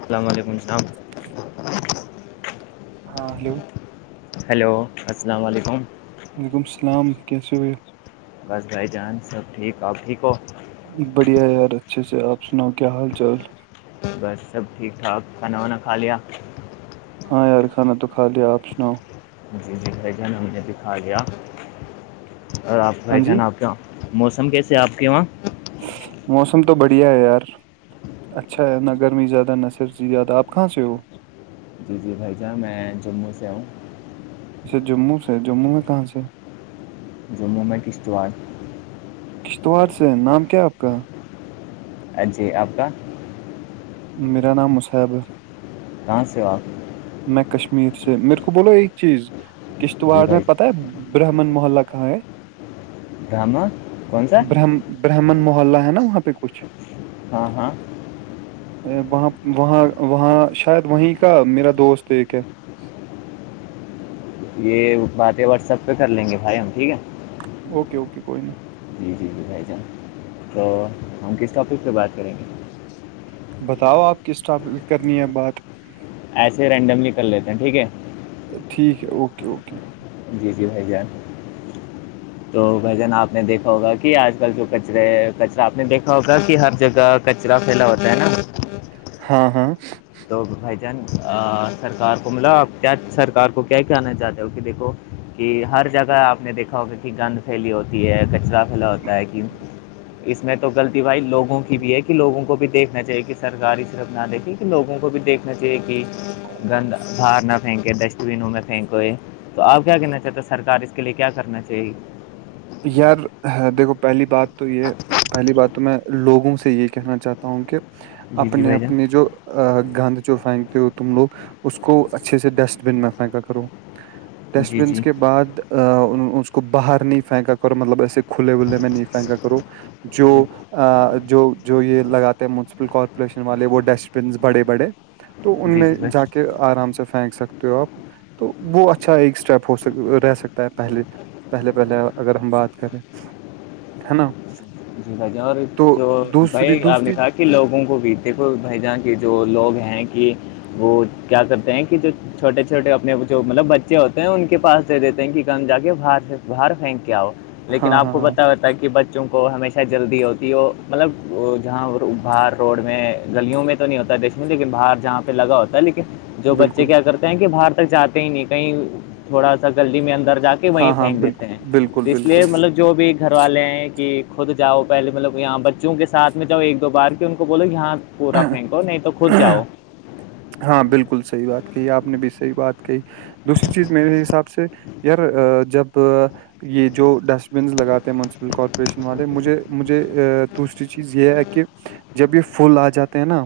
السلام علیکم السلام ہاں ہلو ہیلو السلام علیکم وعلیکم السلام کیی بس بھائی جان سب ٹھیک آپ ٹھیک ہو بڑھیا یار اچھے سے آپ سناؤ کیا حال چال بس سب ٹھیک ٹھاک کھانا وانا کھا لیا ہاں یار کانا تو کا لیا آپ سناؤ جی جی ہے مجھے دکھا گیا اور آپ ہاں جی پہچانا آپ کے وہاں موسم کیسے ہے آپ کے وہاں موسم تو بڑھیا ہے یار اچھا نہ گرمی زیادہ نہ سرزی زیادہ آپ کہاں سے ہو جی جی بھائی جان میں جموں سے آؤوں اچھا جموں سے جموں میں کہاں سے جموں میں کشتوا کشتوڑ سے نام کیا آپ کا جی آپ کا میرا نام مصیب ہے کہاں سے آپ میں کشمیر سے میرے کو بولو ایک چیز جی کشتواڑ میں بھائی پتہ ہے برہمن محللہ کہاں ہیں ہے گاما کون سا برہم برہمن محلہ ہے نا وہاں پہ کچھ ہاں ہاں وہاں وہاں وہاں شاید وہیں کا میرا دوست ایک ہے یہ باتیں واٹسپ پہ کر لیں گے بھائی ہم ٹھیک ہے اوکے اوکے کوئی نہیں جی جی جی بھائی جان تو ہم کس ٹاپک پہ بات کریں گے بتاؤ آپ کس ٹاپ کرنی ہے بات ایسے رینڈملی کر لیتے ہیں ٹھیک ہے ٹھیک ہے اوکے اوکے جی جی جان تو بھجن آپ نے دیکھا ہوگا کہ آج کل جو کچرے کچرا آپ نے دیکھا ہوگا کہ ہر جگہ کچرا پھیلا ہوتا ہے نا ہاں ہاں تو بھائی جان سرکار کو ملا آپ کیا سرکار کو کیا کہنا چاہتے ہو کہ دیکھو کہ ہر جگہ آپ نے دیکھا ہوگا کہ گند پھیلی ہوتی ہے کچرا پھیلا ہوتا ہے کہ اس میں تو غلطی بھائی لوگوں کی بھی ہے کہ لوگوں کو بھی دیکھنا چاہیے کہ سرکاری طرف نہ دیکھی لوگوں کو بھی دیکھنا چاہیے کہ گند بار نہ پھینکے ڈسٹ بینوں میں پھینکئے تو آپ کیا کہنا چاہتے سرکار اس کے لیے کیا کرنا چاہیے یار دیکھو پہلی بات تو یہ پہلی بات تو میں لوگوں سے یہ کہنا چاہتا ہوں کہ جی جی اپنے بھائی جان اپنے جو گند جو پھینکتے ہو تم لوگ اس کو اچھے سے ڈسٹ بن میں پھینکا کرو ڈسٹ جی بنس جی کے بعد اس کو باہر نہیں پھینکا کرو مطلب ایسے کھلے ولے میں نہیں پھینکا کرو جو جی جو جو یہ لگاتے ہے منسپل کارپوریشن والے وہ ڈسٹ بنس بڑے بڑے تو ان جی میں بھائی جا کے آرام سے پھینک سکتے ہو آپ تو وہ اچھا ایک اسٹیپ ہوک رہ سکتا ہے پہلے پہلے پہلے اگر ہم بات کریں ہے نا جی بھائی جی اور تو جو دوسری بھائی آپ نے دوسری کہا کہ لوگوں کو بھی دیکھو بھائی جاں کے جو لوگ ہیں کہ وہ کیا کرتے ہیں کہ جو چھوٹے چھوٹے اپنے جو مطلب بچے ہوتے ہیں ان کے پاس دے دیتے ہیں کہ کم جا کے باہر سے باہر پھینک کے آؤ لیکن ہاں آپ ہاں کو ہاں بتا ہو تھا کہ بچوں کو ہمیں جلدی ہوتی وہ مطلب جہاں باہار روڈ میں گلیوں میں تو تو نہیں ہوتا ہے دیش میں لیکن باہر جہاں پہ لگا ہوتا ہے لیکن جو بچے بالکل کیا کرتے ہیں کہ باہر تک جاتے ہی نہیں کہیں تھوڑا سا گلی میں اندر جا کے وہیں ہاں ہاں پھینک دیتے ہیں بالکل بالکل تو اس بالکل لیے مطلب جو بھی گھر والے ہیں کہ خود جاؤ پہلے مطلب یہاں بچوں کے ساتھ میں جاؤ ایک دو بار کے ان کو بولو یہاں پورا پھینکو نہیں تو خود جاؤ ہاں بالکل صحیح بات کہی آپ نے بھی صحیح بات کہی دوسری چیز میرے حساب سے یار جب یہ جو ڈسٹ بنس لگاتے ہیں مونسپل کارپوریشن والے مجھے مجھے دوسری چیز یہ ہے کہ جب یہ پھول آ جاتے ہیں نا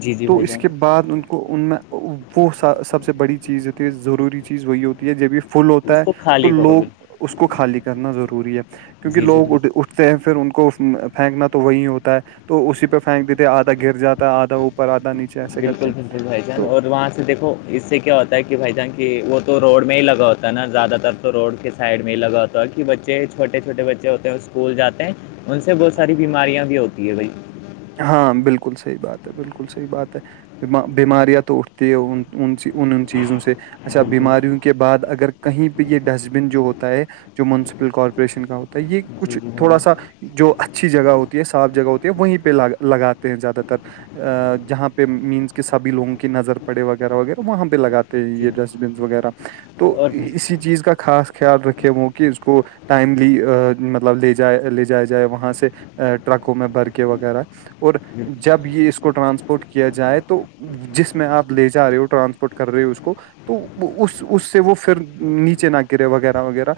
جی جی تو بھائی اس جان کے بعد ان کو ان میں وہ سب سے بڑی چیز ہوتی ہے ضروری چیز وہی ہوتی ہے جبھی فل ہوتا اس ہے کو تو خالی کرو لوگ بالکل اس کو خالی کرنا ضروری ہے کیونکہ جی جی لوگ بھائی ا اس سے پھر ان کو پھینکنا تو وہی ہوتا ہے تو اسی پہ پھینک دیتے آھا گر جاتا آدھا اوپر آھا نیچے ایسے کر کے بالکل بالکل بھ تو اور وہاں سے دیکھو اس سے کیا ہوتا ہے کہ بھائی جان کی وہ تو روڈ میں ہی لگا ہوتا ہے نا زیادہ تر تو روڈ کے سائڈ میں یہ لگا ہوتا ہے کہ بچے چھوٹے چھوٹے بچے ہوتے ہیں اسکول جاتے ہیں ان سے بہت ساری بیماریاں بھی ہوتی ہے بھائی ہاں بالکل صحیح بات ہے بالکل صحیح بات ہے بیماریاں تو اٹھتی ہے ان چیزوں سے اچھا بالکل بیماریوں کے بعد اگر کہیں پہ یہ ڈسٹ بن جو ہوتا ہے جو منسپل کارپوریشن کا ہوتا ہے یہ جی کچھ جی بھائی تھوڑا سا جو اچھی جگہ ہوتی ہے صاف جگہ ہوتی ہے وہیں پہ لگاتے ہیں زیادہ تر جہاں پہ مینس کے سبھی لوگوں کی نظر پڑے وغیرہ وغیرہ وہاں پہ لگاتے یہ جان. ڈسٹ جی بنس وغیرہ تو اور بھائی اسی چیز کا خاص خیال رکھے وہ کہ اس کو ٹائملی مطلب لے جائے لے جایا جائے وہاں سے ٹرکوں میں بھر کے وقت یر اور جب یہ اس کو ٹرانسپورٹ کیا جائے تو جس میں آپ لے جا رہے ہو ٹرانسپورٹ کر رہے ہو اس کو تو اس اس سے وہ پھر نیچے نہ گرے وغیرہ وغیرہ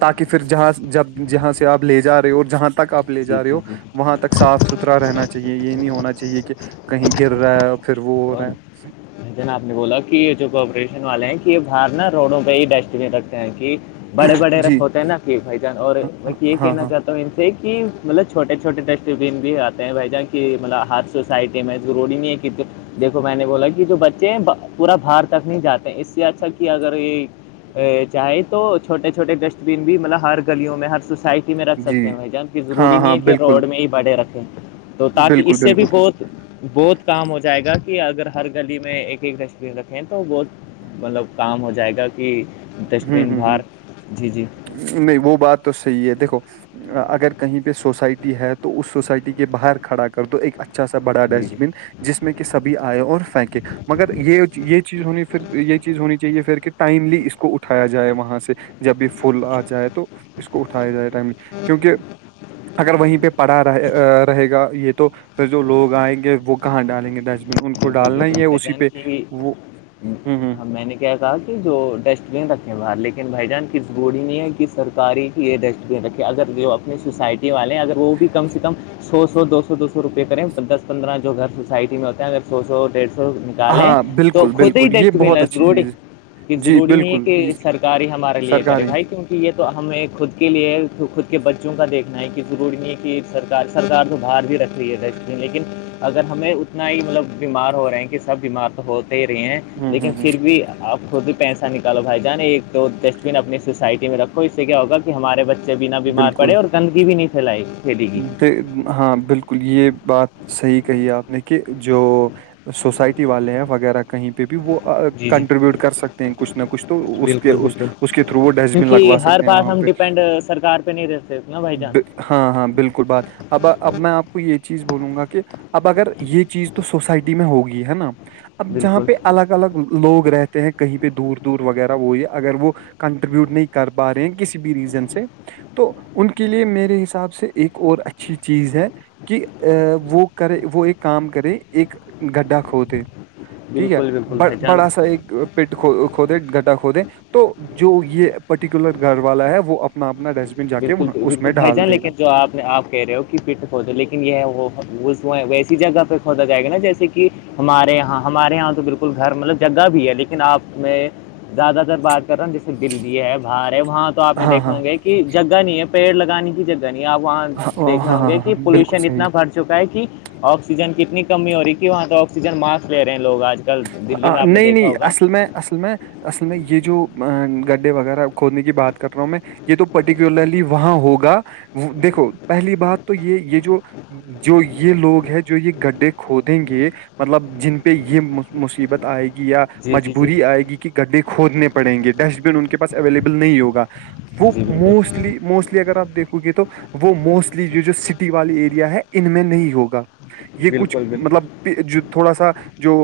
تاکہ پھر جہاں جب جہاں سے آپ لے جا رہے ہو اور جہاں تک آپ لے جی جا رہے جی ہو جی وہاں تک صاف ستھرا رہنا چاہیے یہ نہیں ہونا چاہیے کہ کہیں گر رہا ہے پھر وہ ہو رہا ہے ج ن آپ نے بولا کہ یہ جو کپریشن والے ہیں کہ یہ باہر نا روڈوں پہ ہی ڈسٹ بین رکھتے ہیں کہ بڑے بڑے جی رکھ ہوتے ہیں نا کہ بھائی جان اور یہ ہاں کہنا ہاں چاہتا تو ان سے کی مطلب چھوٹے چھوٹے ڈسٹبین بھی آتے ہیں بھ جان کی مطلب ہاتھ سے سائٹیم ضوری نہیں ہے دیکو میں نے بولا کہ جو بچے پورا بھارت تک نہیں جاتے اس سے اچھا کہ اگر یہ چاہے تو چھوٹے چھوٹے ڈسٹ بین بھی مطلب ہر گلیوں میں ہر سوسائٹی میں رکھ جی سکتے ہیں جان کہ ہاں ضروری نہیں ہاں ہے کہ بالکل روڈ میں ہی بڑے رکھیں تو تاکہ بالکل اس سے بھی بالکل بہت بہت کام ہو جائے گا کہ اگر ہر گلی میں میں ایک ایک تشویر رکھے تو بہت مطلب کام ہو جائے گا کہ ہوں ڈسٹبین ہوں ہ بار جی جی نہیں وہ بات تو صحیح ہے دیکھو اگر کہیں پہ سوسائٹی ہے تو اس سوسائٹی کے باہر کھڑا کر تو ایک اچھا سا بڑا جی ڈسٹ جی بن جس میں کہ سبھی آئے اور پھینکے مگر یہ یہ چیز ہونی پھر یہ چیز ہونی چاہیے پھر کہ ٹائملی اس کو اٹھ اٹھایا جائے وہاں سے جب بھی پھول آ جائے تو اس کو اٹھایا جائے ٹائملی کیونکہ اگر وہیں پہ پڑا رہے رہے گا یہ تو پھر جو لوگ آئ گے وہ کہاں ڈالیں گے ڈسٹ بین ان کو بالکل ڈالنا ہی بالکل ہے بھائی اسی جان پہ وہ ہوں ہوں میں نے کیا کہا کہ جو ڈسٹ بین رکھے باہر بھائی جان کس گوڑی نہیں ہے کہ سرکاری کی یہ ڈسٹ بین رکھے اگر جو اپنی سوسائٹی والے اگر وہ بھی کم سے کم سو سو دو سو دو سو روپئے کریں دس پندرہ جو گھر سوسائٹی میں ہوتا ہے اگر سو سو ڈیڑھ سو کالیں ہاں تو بالکل خود ہی بالکل یہ ڈسٹ بین بہت ہے اچھی ضروڑی چیز کہ جی ضروری نہیں ہے بالکل یہ کہ سرک ہی ہمارے لیے کرے سرکاری بھائی کیوں یہ تو ہمیں خود کے لیے خود کے بچوں کا دیکھنا ہے کہ ضروری نہیں ہے کہ سرکار سرار تو باہار بھی رکھ رہی ہے دش لیکن اگر ہمیں اتنا ہی مطلب بیمار ہو رہے ہیں کہ بیمار تو ہوتے ہی رہے ہیں ہوں لیکن ہوں ہ پھر بھی آپ خود ہی پیسہ نکالو بھائی جان ایک دو ڈسٹ بن اپنی سوسائٹی میں رکھو اس سے کیا ہوگ ہمارے بچے بنا بیمار بالکل پڑے اور گندگی بھی نہیں پھیلائی ہاں بالکل یہ بات صحی کہی آپ نے کہ جو سوسائٹی والے ہیں وغیرہ کہیں پہ بھی وہ جی جی کنٹریبیوٹ کر سکتے ہیں کچھ نہ کچھ تو اس کے بالکل اس کے تھرو وہ ڈسٹبن لگوا سکتے ہیں بس وہاں پہ ہم ڈیپینڈ سرار پہ نہیں رہتےنا بھائی جان ب- ہاں ہاں بالکل بات اب اب میں آپ کو یہ چیز بولوں گا کہ اب اگر یہ چیز تو سوسائٹی میں ہوگی ہے نا اب جہاں بالکل پہ الگ الگ لوگ رہتے ہیں کہیں پہ دور دور وغیرہ وہ یہ اگر وہ کنٹریبیوٹ نہیں کر پا رہے ہیں کسی بھی ریزن سے تو ان کے لیے میرے حساب سے ایک اور اچھی چیز ہے کہ وہ کرے وہ ایک کام کرے ایک گڈھا کھو د ٹھیک ہے بالکل بالکل ب بھائی جان بڑا سا ایک پیٹ کھودے گڈا کھودے تو جو یہ پرٹیکولر گھر والا ہے وہ اپنا اپنا ڈیس بالکل وپل بھائی جان لیکن جو آپ نے آپ کہہ رہے ہو فٹ کھود لیکن یہ ہے وہ ویسی جگہ پہ کھودا جائے گا نا جیسے کہ ہمارے یہاں ہمارے یہاں تو بالکل گھر مطلب جگہ بھی ہے لیکن آپ میں زیادہ تر بات کر رہا ہوں جیسے دی ہے باہر ہے وہاں تو آپ نے ہاں دیکھے ہاں ہوں گے کہ جگہ نہیں ہے پیڑ لگانے کی جگہ نہیں ہے آپ وہاں ہاں دیک رہے ہاں ہوں گے ہاں ہاں کہ بالکل پولوشن صحیح اتنا بھر چکا ہے کہ آکسیجن کی کتنی کمی ہو رہی ہے کہ وہاں تو آکسیجن ماسک لے رہے ہیں لوگ آج کل دلی میں آپ نے نہیں دیکھا نہیں ہوگا اصل میں اصل میں اصل میں یہ جو گڈھے وغیرہ کھودنے کی بات کر رہا ہوں میں یہ تو پرٹیکولرلی وہاں ہوگا وہ دیکھو پہلی بات تو یہ یہ جو جو یہ لوگ ہے جو یہ گڈھے کھودیں گے مطلب جن پہ یہ مصیبت آئے گی یا جی جی جی مجبوری آئے گی کہ گڈھے کھودنے پڑیں گے ڈسٹ بن ان کے پاس اویلیبل نہیں ہوگا وہ جی بالکل موسٹلی موسٹلی اگر آپ دیکھو گے تو وہ موسٹلی یہ جو سٹی والی ایریا ہے ان میں نہیں ہوگا یہ کچھ بالکل بالکل مطلب جو تھوڑا سا جو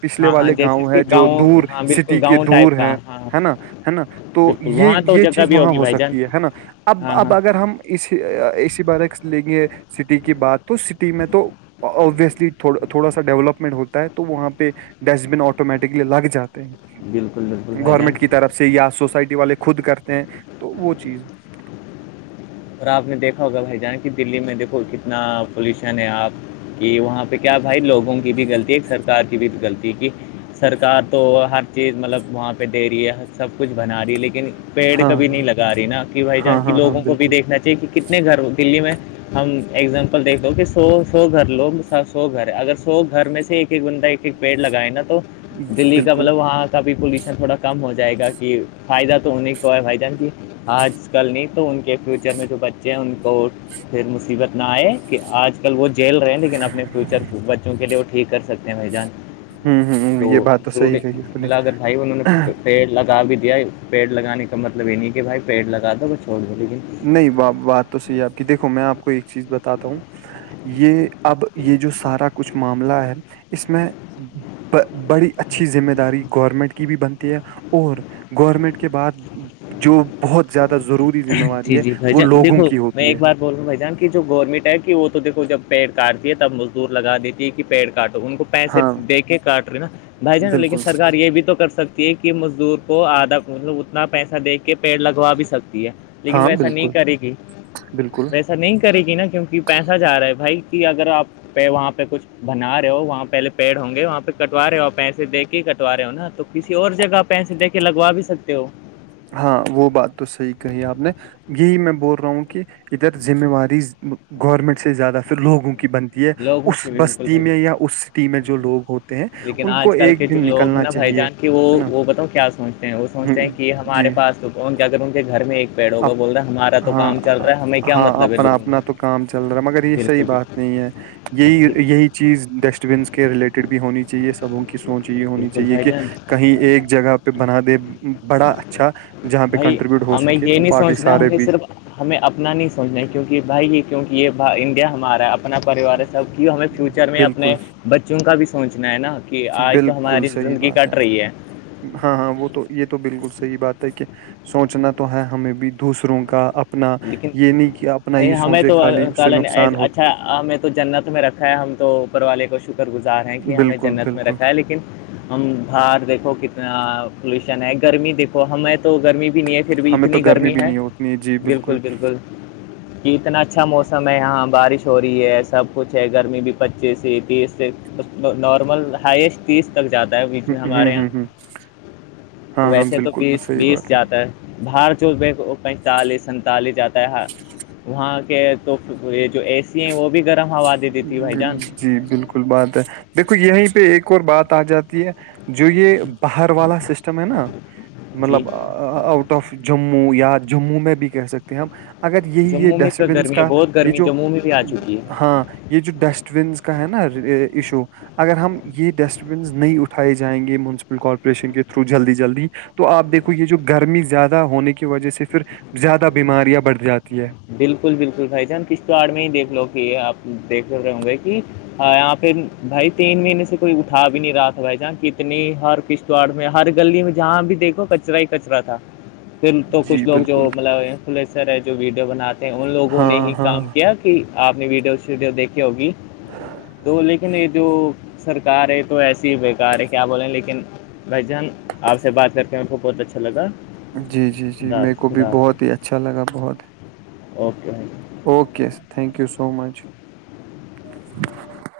پچھلے ہاں ہاں والے جیسے گاؤں کہ ہے جو گاؤں دور ہاں بالکل سٹی کے گاؤں دور ٹائپ کا ہے ہاں ہے نا ہے نا تو بالکل یہ وہاں تو یہ جگہ چیز بھی وہاں ہوگی ہو بھائی جان سکتی ہے نا اب ہاں اب ہاں اگر ہم اسی اسی بارک لیں گے سٹی کی بات تو سٹی میں تو ابویسلی تھوڑا سا ڈیولپمنٹ ہوتا ہے تو وہاں پہ ڈسٹ بن آٹومیٹکلی لگ جاتے بالکل بالکل ہیں بھائی جان گورنمنٹ کی طرف سے یا سوسائٹی والے خود کرتے ہیں تو وہ چیز اور آپ نے دیکھا ہوگا بھائی جان کی دلی میں دیکھو کتنا پلیوشن ہے آپ کہ وہاں پہ کیا بھائی لوگوں کی بھی غلطی ہے ایک سرکار کی بھی غلطی ہے کہ سرکار تو ہر چیز مطلب وہاں پہ دے رہی ہے سب کچھ بنا رہی ہے لیکن پیڑ ہاں کبھی ہاں نہیں لگا رہی نا کہ بھائی جان ہاں کی ہاں ہاں لوگوں کو بھی بالکل دیکھنا چاہیے کہ کتنے گھر دلی میں ہم اگزامپل دیکھ دو کہ سو سو گھر لوگ سو گھر ہے اگر سو گھر میں سے ایک ایک بندہ ایک ایک پیڑ لگائے نا تو دلی کا بالکل مطلب وہاں تبھی پولوشن تھوڑا کم ہو جائے گا کہ فائدہ تو انہیں کو ہے بھائی جان کی آج کل نہیں تو ان کے میں جو بچے ہیں ان کو پھر مصیبت نہ آئے کہ آج کل وہ جیل رہے ہیں لیکن اپنے فیوچر بچوں کے لیے وہ ٹھیک کر سکتے ہیں بھ جان ہوں ہوں تو یہ بات ضرور صحیح کہی آپ نے مطلا اگر بھائی انہوں نے پیڑ لگا بھی دیا پیڑ لگانے کا مطلب یہ نہیں کہ بھائی پیڑ لگا دو وہ چھوڑ دو لیکن نہیں بات تو صحیح آپ کی دیکھو میں آپ کو ایک چیز بتاتا ہوں یہ اب یہ جو سارا کچھ معاملہ ہے اس میں بڑی اچھی ذمہ داری گورنمنٹ کی بھی بنتی ہے اور گورنمنٹ کے بعد جو بہت زیادہ ضروری ذمہ واری ہے جی بھائی وہ جن لوگوں دیکھو کی میں ہوتی ایک ہے بار بول رہ ہوں بھائی جان کی جو گورنمنٹ ہے کہ وہ تو دیکو جب پیڑ کاٹتی ہے تب مزدور لگ دیتی ہے کہ پیڑ کا کاٹو ان کو پیسے ہاں دے کے کاٹ رہی نا بھائی جانا لیکن بالکل سرار یہ بھی تو کر سکتی کہ مزدور کو آدھا مطب اتنا پیسہ دے کے پیڑ لگوا بھی سکتی ہے لیکن ہاں ویسا نہیں بالکل کرے گی بالکل ویسے ا نہیں کرے گی نا کیونکہ پیسہ جا رہا ہے بھائی کہ اگر آپ پہ وہاں پہ کچھ بنا رہے ہو وہاں پہلے پیڑ ہوں گے وہاں پہ کٹوا رہے ہو آپ پیسے دے کے ہی کٹوا رہے ہو نا تو کسی اور جگہ پیسے دے کے لگوا بھی سکتے ہو ہاں وہ بات تو صحیح کہی آپ نے یہی میں بول رہا ہوں کہ ادھر ذمہ واری گورنمنٹ سے زیادہ پھر لوگوں کی بنتی لوگوں اس کی بالکل بستی بھائی میں یا اس سٹی میں جو لوگ ہوتے ہیں ان کو ایک دن نکلنا چاہیے کہ وہ ہے نا وہ بتاؤ کیا سوچتے ہیں وہ سوچتے ہیں ہم، کہ ہمارے جی پاس تو کون کہ اگر ان کے گھر میں ایک پیڑ ہوگا بول رہے ہیں ہمارا تو ہاں کام چل رہا ہے ہمیں کیا ہاں مطلب ہے اپنا لوگوں اپنا تو کا کام چل رہا ہے مگر یہ صحیح بالکل بات بالکل نہیں ہے یہی یہی چیز ڈسٹ بین کے ریلیٹڈ بھی ہونی چاہیے سبوں کے سوچ یہ ہونی بالکل چاہیے بھائی کہ جان کہیں ایک جگہ پہ بنا دے بڑا اچھاہاں پہ بھائی کنٹریبیوٹ ہو ہمیں سکے یہ تو نہیں باقی سوچنا سارے ہمیں بھی صرف ہمیں اپنا نہیں سوچنا ہے کیونکہ بھائی یہ کیونکہ یہ انڈیا ہمارا ہے اپنا اپنا پریوار سب کی ہمیں فیوچر میں بالکل اپنے بچوں کا بھی سوچنا ہے نا کہ آج تو بالکل ہماری صحیح زندگی بات کٹ رہی ہے ہاں ہاں وہ تو یہ تو بالکل صحیح بات ہے کہ سوچنا تو ہے ہمیں بھی دوسروں کا اپنا لیکن یہ نہیں کہ اپنا بھائی یہ ہمیں سوچے تو خالی اللہ اس سے تعالی نے ایز- نقصان ہو اچھا ہمیں تو جنت میں رکھا ہے ہم تو اوپر والے کو شکر گزار ہیں کہ ہمیں بالکل جنت میں بالکل رکھا ہے لیکن ہم باہر دیکھو کتنا پولوشن ہے گرمی دیکھو ہمیں تو گرمی بھی نہیں ہے پھر بھی ہمیں تو اتنی گرمی بھی ہے نہیں ہوتی ہے جی بالکل بالکل کہ اتنا اچھا موسم ہے یہاں بارش ہو رہی ہے سب کچھ ہے گرمی بھی پچیس سے تیس سے نارمل ہائسٹ تیس تک جاتا ہے بیچ ہ میں ہ ہمارے یہاں ہ تو ہاں ہاں ویسے تو بالکل بس بیس صحیح بیس بات جاتا ہے بھار پینتالیس سنتالی جاتا ہے وہاں کے تو یہ جو ایے وہ بھی گرم ہوا دیتی تھی بھائی جان جی بالکل بات ہے دیکھو یہیں پہ ایک اور بات آ جاتی ہے جو یہ پہاڑ والا سسٹم ہے نا جی مطلب آؤٹ آف جموں یا جموں میں بھی کہہ سکتے ہیں ہم اگر یہی یہ جموں میں تو ڈسٹبنس گرمی ہے کا بہت یہ گرمی جو جموں میں بھی آ چکی ہے ہاں یہ جو ڈسٹ بینس کا ہے نا ایشو اگر ہم یہ ڈسٹ بینس نہیں اٹھائے جائیں گے مونسپل کارپوریشن کے تھرو جلدی جلدی تو آپ دیکھو یہ جو گرمی زیادہ ہونے کی وجہ سے پھر زیادہ بیماریاں بڑھ جاتی ہے بالکل بالکل بھائی جان کشتواڑ میں ہی دیکھ لو کہ آپ دیکھ رہے ہوں گے کہ اں پھر بھائی تین مہینے سے کوئی اٹھا بھی نہیں رہا تھا بھائی جہاں کتنی ہر قس کشواڑ میں ہر گلی میں جہاں بھی دیکھو کچرا ہی کچرا تھا پھر تو جی کچھ لوگ جو بالکل مطلب انفلوئنسر ہے جو ویڈیو بناتے ہیں ان لوگوں نے ہاں ہی ہاں کام کیا آپ نے ویڈیو ویڈیو دیکھی ہوگی تو لیکن یہ جو سرکار ہے تو ایسی ہی بےکار ہے کیا بولے لیکن بھائی جان آپ سے بات کر کے م کو بہت اچھا لگا جی جی جی خدا میرے کو حافظ بھی خدا بہت حافظ ہی اچھا لگا بہت okay thank okay sir thank you so much